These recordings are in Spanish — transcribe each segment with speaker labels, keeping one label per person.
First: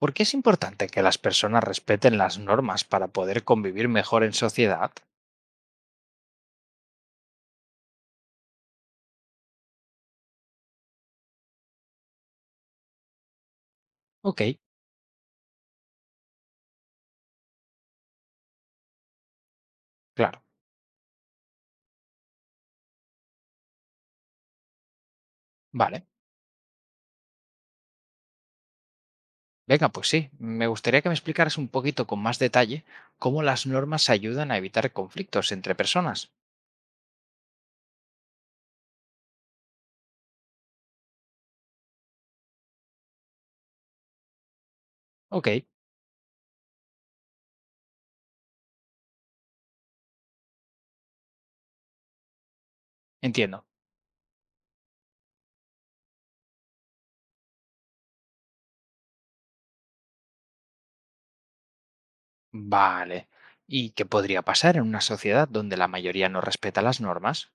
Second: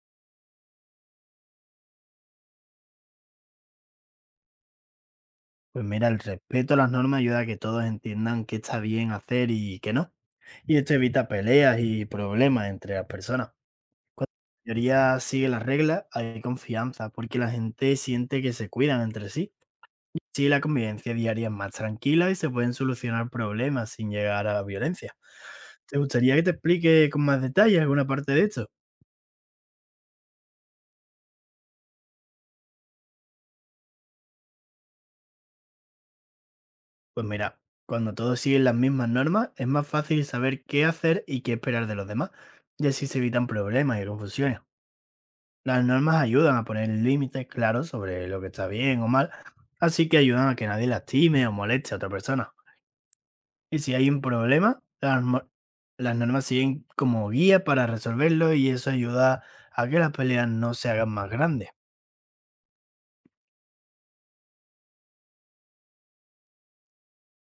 Speaker 1: ¿Por qué es importante que las personas respeten las normas para poder convivir mejor en sociedad?
Speaker 2: Pues mira, el respeto a las normas ayuda a que todos entiendan qué está bien hacer y qué no. Y esto evita peleas y problemas entre las personas.
Speaker 1: Ok,
Speaker 2: La mayoría sigue las reglas, hay confianza, porque la gente siente que se cuidan entre sí. Y
Speaker 1: claro,
Speaker 2: así la convivencia diaria es más tranquila y se pueden solucionar problemas sin llegar a la violencia. ¿Te
Speaker 1: vale.
Speaker 2: gustaría que te explique con más detalle alguna parte de esto?
Speaker 1: Venga, pues sí, me gustaría que me explicaras un poquito con más detalle cómo las normas ayudan a evitar conflictos entre personas.
Speaker 2: Pues mira, cuando todos siguen las mismas normas, es más fácil saber qué hacer y qué esperar de los demás, y así se evitan problemas y confusiones.
Speaker 1: Ok,
Speaker 2: Las normas ayudan a poner límites claros sobre lo que está bien o mal, así que ayudan a que nadie lastime o moleste a otra persona.
Speaker 1: entiendo.
Speaker 2: Y si hay un problema, las normas siguen como guía para resolverlo y eso ayuda a que las peleas no se hagan más grandes.
Speaker 1: Vale. ¿Y qué podría pasar en una sociedad donde la mayoría no respeta las normas?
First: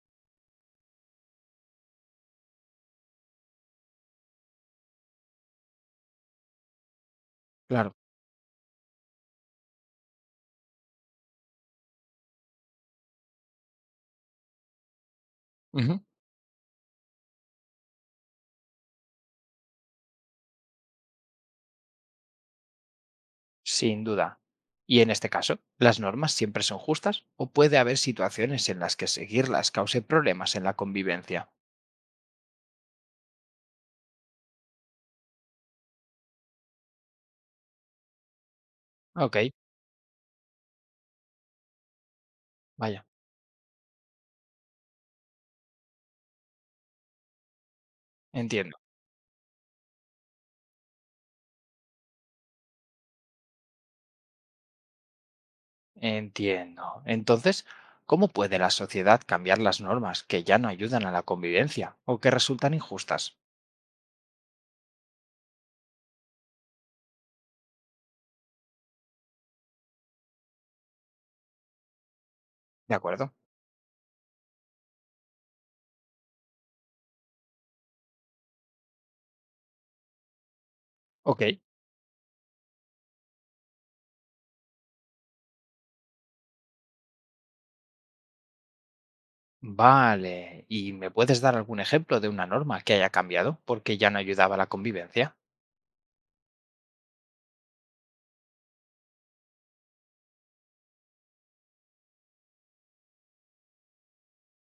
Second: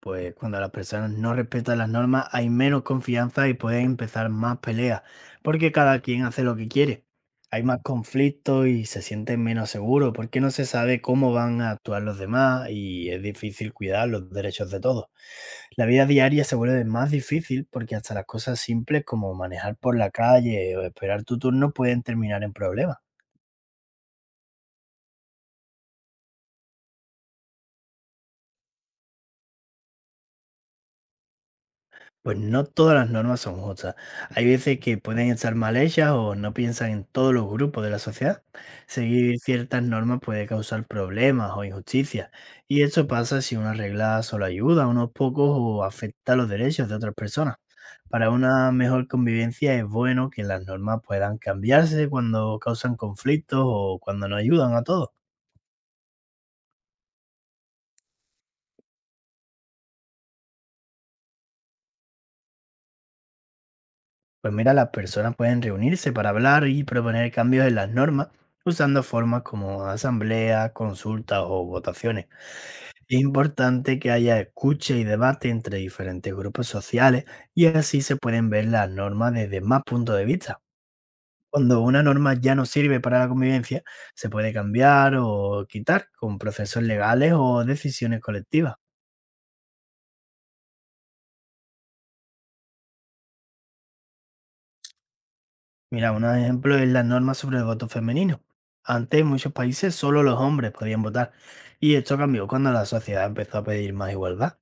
Speaker 2: Pues cuando las personas no respetan las normas hay menos confianza y pueden empezar más peleas, porque cada quien hace lo que quiere. Hay más
Speaker 1: Claro.
Speaker 2: conflictos y se sienten menos seguros porque no se sabe cómo van a actuar los demás y es difícil cuidar los derechos de todos. La
Speaker 1: Ujú,
Speaker 2: vida diaria se vuelve más difícil porque hasta las cosas simples como manejar por la calle o esperar tu turno pueden terminar en problemas.
Speaker 1: sin duda. Y en este caso, ¿las normas siempre son justas o puede haber situaciones en las que seguirlas cause problemas en la convivencia?
Speaker 2: Pues no todas las normas son justas. Hay veces que pueden estar mal hechas o no piensan en todos los grupos de la sociedad.
Speaker 1: Ok,
Speaker 2: Seguir ciertas normas puede causar problemas o injusticias, y
Speaker 1: vaya,
Speaker 2: eso pasa si una regla solo ayuda a unos pocos o afecta los derechos de otras personas. Para una
Speaker 1: entiendo,
Speaker 2: mejor convivencia es bueno que las normas puedan cambiarse cuando causan conflictos o cuando no ayudan a todos.
Speaker 1: entiendo. Entonces, ¿cómo puede la sociedad cambiar las normas que ya no ayudan a la convivencia o que resultan injustas?
Speaker 2: Pues mira, las personas pueden reunirse para hablar y proponer cambios en las normas usando formas como asambleas, consultas o votaciones.
Speaker 1: ¿De
Speaker 2: Es
Speaker 1: acuerdo?
Speaker 2: importante que haya escucha y debate entre diferentes grupos sociales y así se pueden ver las normas desde más puntos de vista.
Speaker 1: Ok,
Speaker 2: Cuando una norma ya no sirve para la convivencia, se puede cambiar o quitar con procesos legales o decisiones colectivas.
Speaker 1: vale. ¿Y me puedes dar algún ejemplo de una norma que haya cambiado porque ya no ayudaba a la convivencia?
Speaker 2: Mira, un ejemplo es la norma sobre el voto femenino. Antes, en muchos países, solo los hombres podían votar, y esto cambió cuando la sociedad empezó a pedir más igualdad.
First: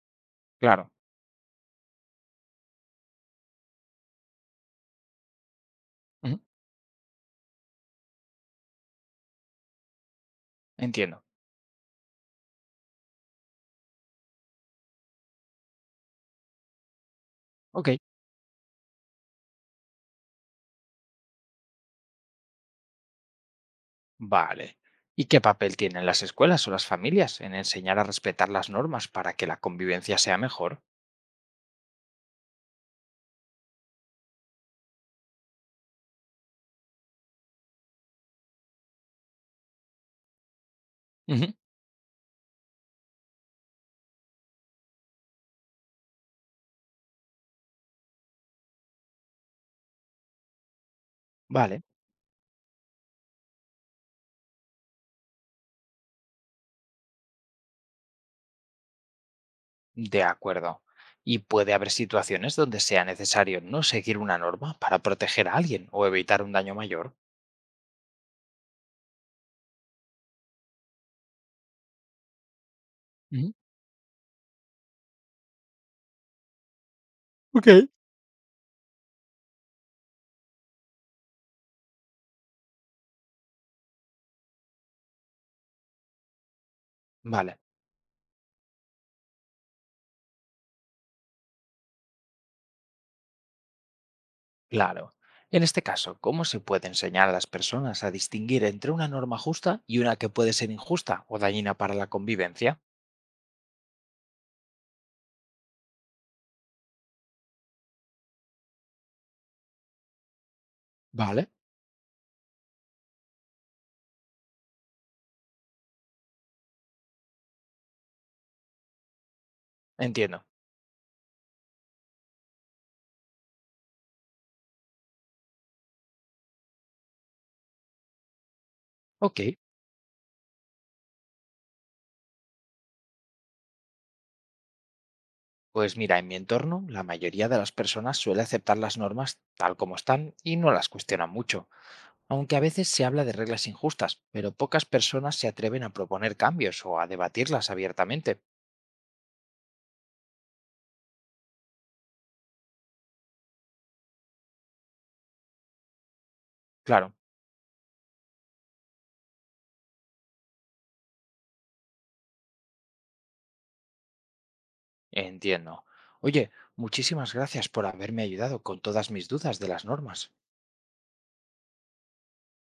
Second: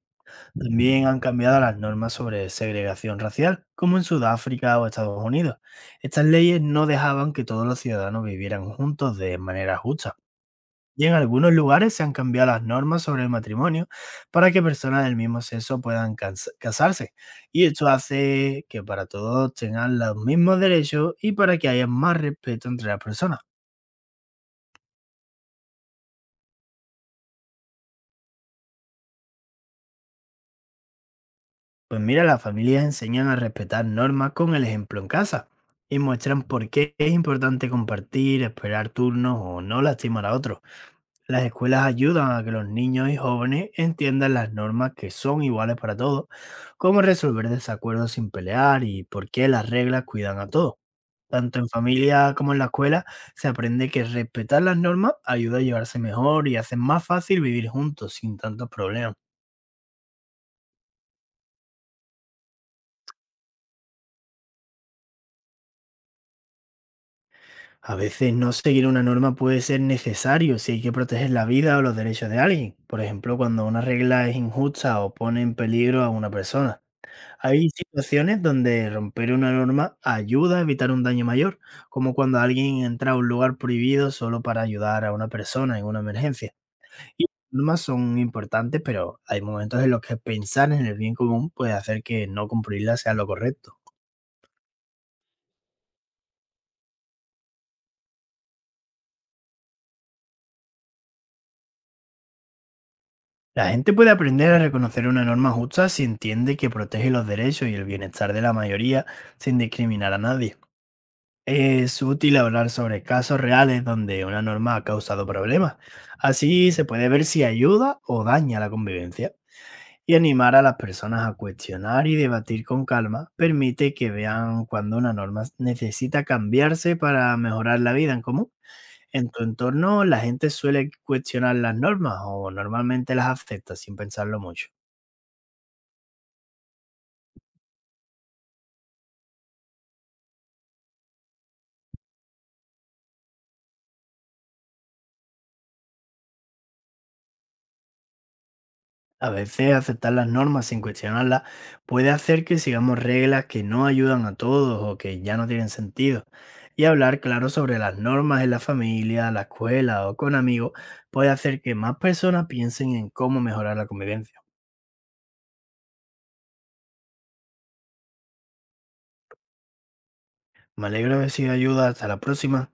Speaker 1: Claro,
Speaker 2: También han cambiado las normas sobre segregación racial, como en Sudáfrica o Estados Unidos. Estas
Speaker 1: ujú,
Speaker 2: leyes no dejaban que todos los ciudadanos vivieran juntos de manera justa. Y en
Speaker 1: entiendo.
Speaker 2: algunos lugares se han cambiado las normas sobre el matrimonio para que personas del mismo sexo puedan casarse. Y esto
Speaker 1: Ok,
Speaker 2: hace que para todos tengan los mismos derechos y para que haya más respeto entre las personas.
Speaker 1: vale. ¿Y qué papel tienen las escuelas o las familias en enseñar a respetar las normas para que la convivencia sea mejor?
Speaker 2: Pues mira, las familias enseñan a respetar normas con el ejemplo en casa y muestran por qué es importante compartir, esperar turnos o no lastimar a otros. Las
Speaker 1: Ujú,
Speaker 2: escuelas ayudan a que los niños y jóvenes entiendan las normas que son iguales para todos, cómo resolver desacuerdos sin pelear y por qué las reglas cuidan a todos. Tanto en
Speaker 1: vale.
Speaker 2: familia como en la escuela se aprende que respetar las normas ayuda a llevarse mejor y hace más fácil vivir juntos sin tantos problemas.
Speaker 1: De acuerdo. Y puede haber situaciones donde sea necesario no seguir una norma para proteger a alguien o evitar un daño mayor.
Speaker 2: A veces no seguir una norma puede ser necesario si hay que proteger la vida o los derechos de alguien, por ejemplo
Speaker 1: Mm,
Speaker 2: cuando una regla es injusta o pone en peligro a una persona.
Speaker 1: ok.
Speaker 2: Hay situaciones donde romper una norma ayuda a evitar un daño mayor, como cuando alguien entra a un lugar prohibido solo para ayudar a una persona en una emergencia. Y las
Speaker 1: Vale,
Speaker 2: normas son importantes, pero hay momentos en los que pensar en el bien común puede hacer que no cumplirla sea lo correcto.
Speaker 1: claro. En este caso, ¿cómo se puede enseñar a las personas a distinguir entre una norma justa y una que puede ser injusta o dañina para la convivencia?
Speaker 2: La gente puede aprender a reconocer una norma justa si entiende que protege los derechos y el bienestar de la mayoría sin discriminar a nadie.
Speaker 1: Vale.
Speaker 2: Es útil hablar sobre casos reales donde una norma ha causado problemas. Así se puede ver si ayuda o daña la convivencia. Y
Speaker 1: Entiendo.
Speaker 2: animar a las personas a cuestionar y debatir con calma permite que vean cuando una norma necesita cambiarse para mejorar la vida en común. En
Speaker 1: Ok.
Speaker 2: tu entorno, ¿la gente suele cuestionar las normas o normalmente las acepta sin pensarlo mucho?
Speaker 1: Pues mira, en mi entorno, la mayoría de las personas suele aceptar las normas tal como están y no las cuestionan mucho. Aunque a veces se habla de reglas injustas, pero pocas personas se atreven a proponer cambios o a debatirlas abiertamente.
Speaker 2: A veces aceptar las normas sin cuestionarlas puede hacer que sigamos reglas que no ayudan a todos o que ya no tienen sentido. Y
Speaker 1: Claro,
Speaker 2: hablar claro sobre las normas en la familia, la escuela o con amigos puede hacer que más personas piensen en cómo mejorar la convivencia.
Speaker 1: entiendo. Oye, muchísimas gracias por haberme ayudado con todas mis dudas de las normas.
Speaker 2: Me alegro de haber sido de ayuda. Hasta la próxima.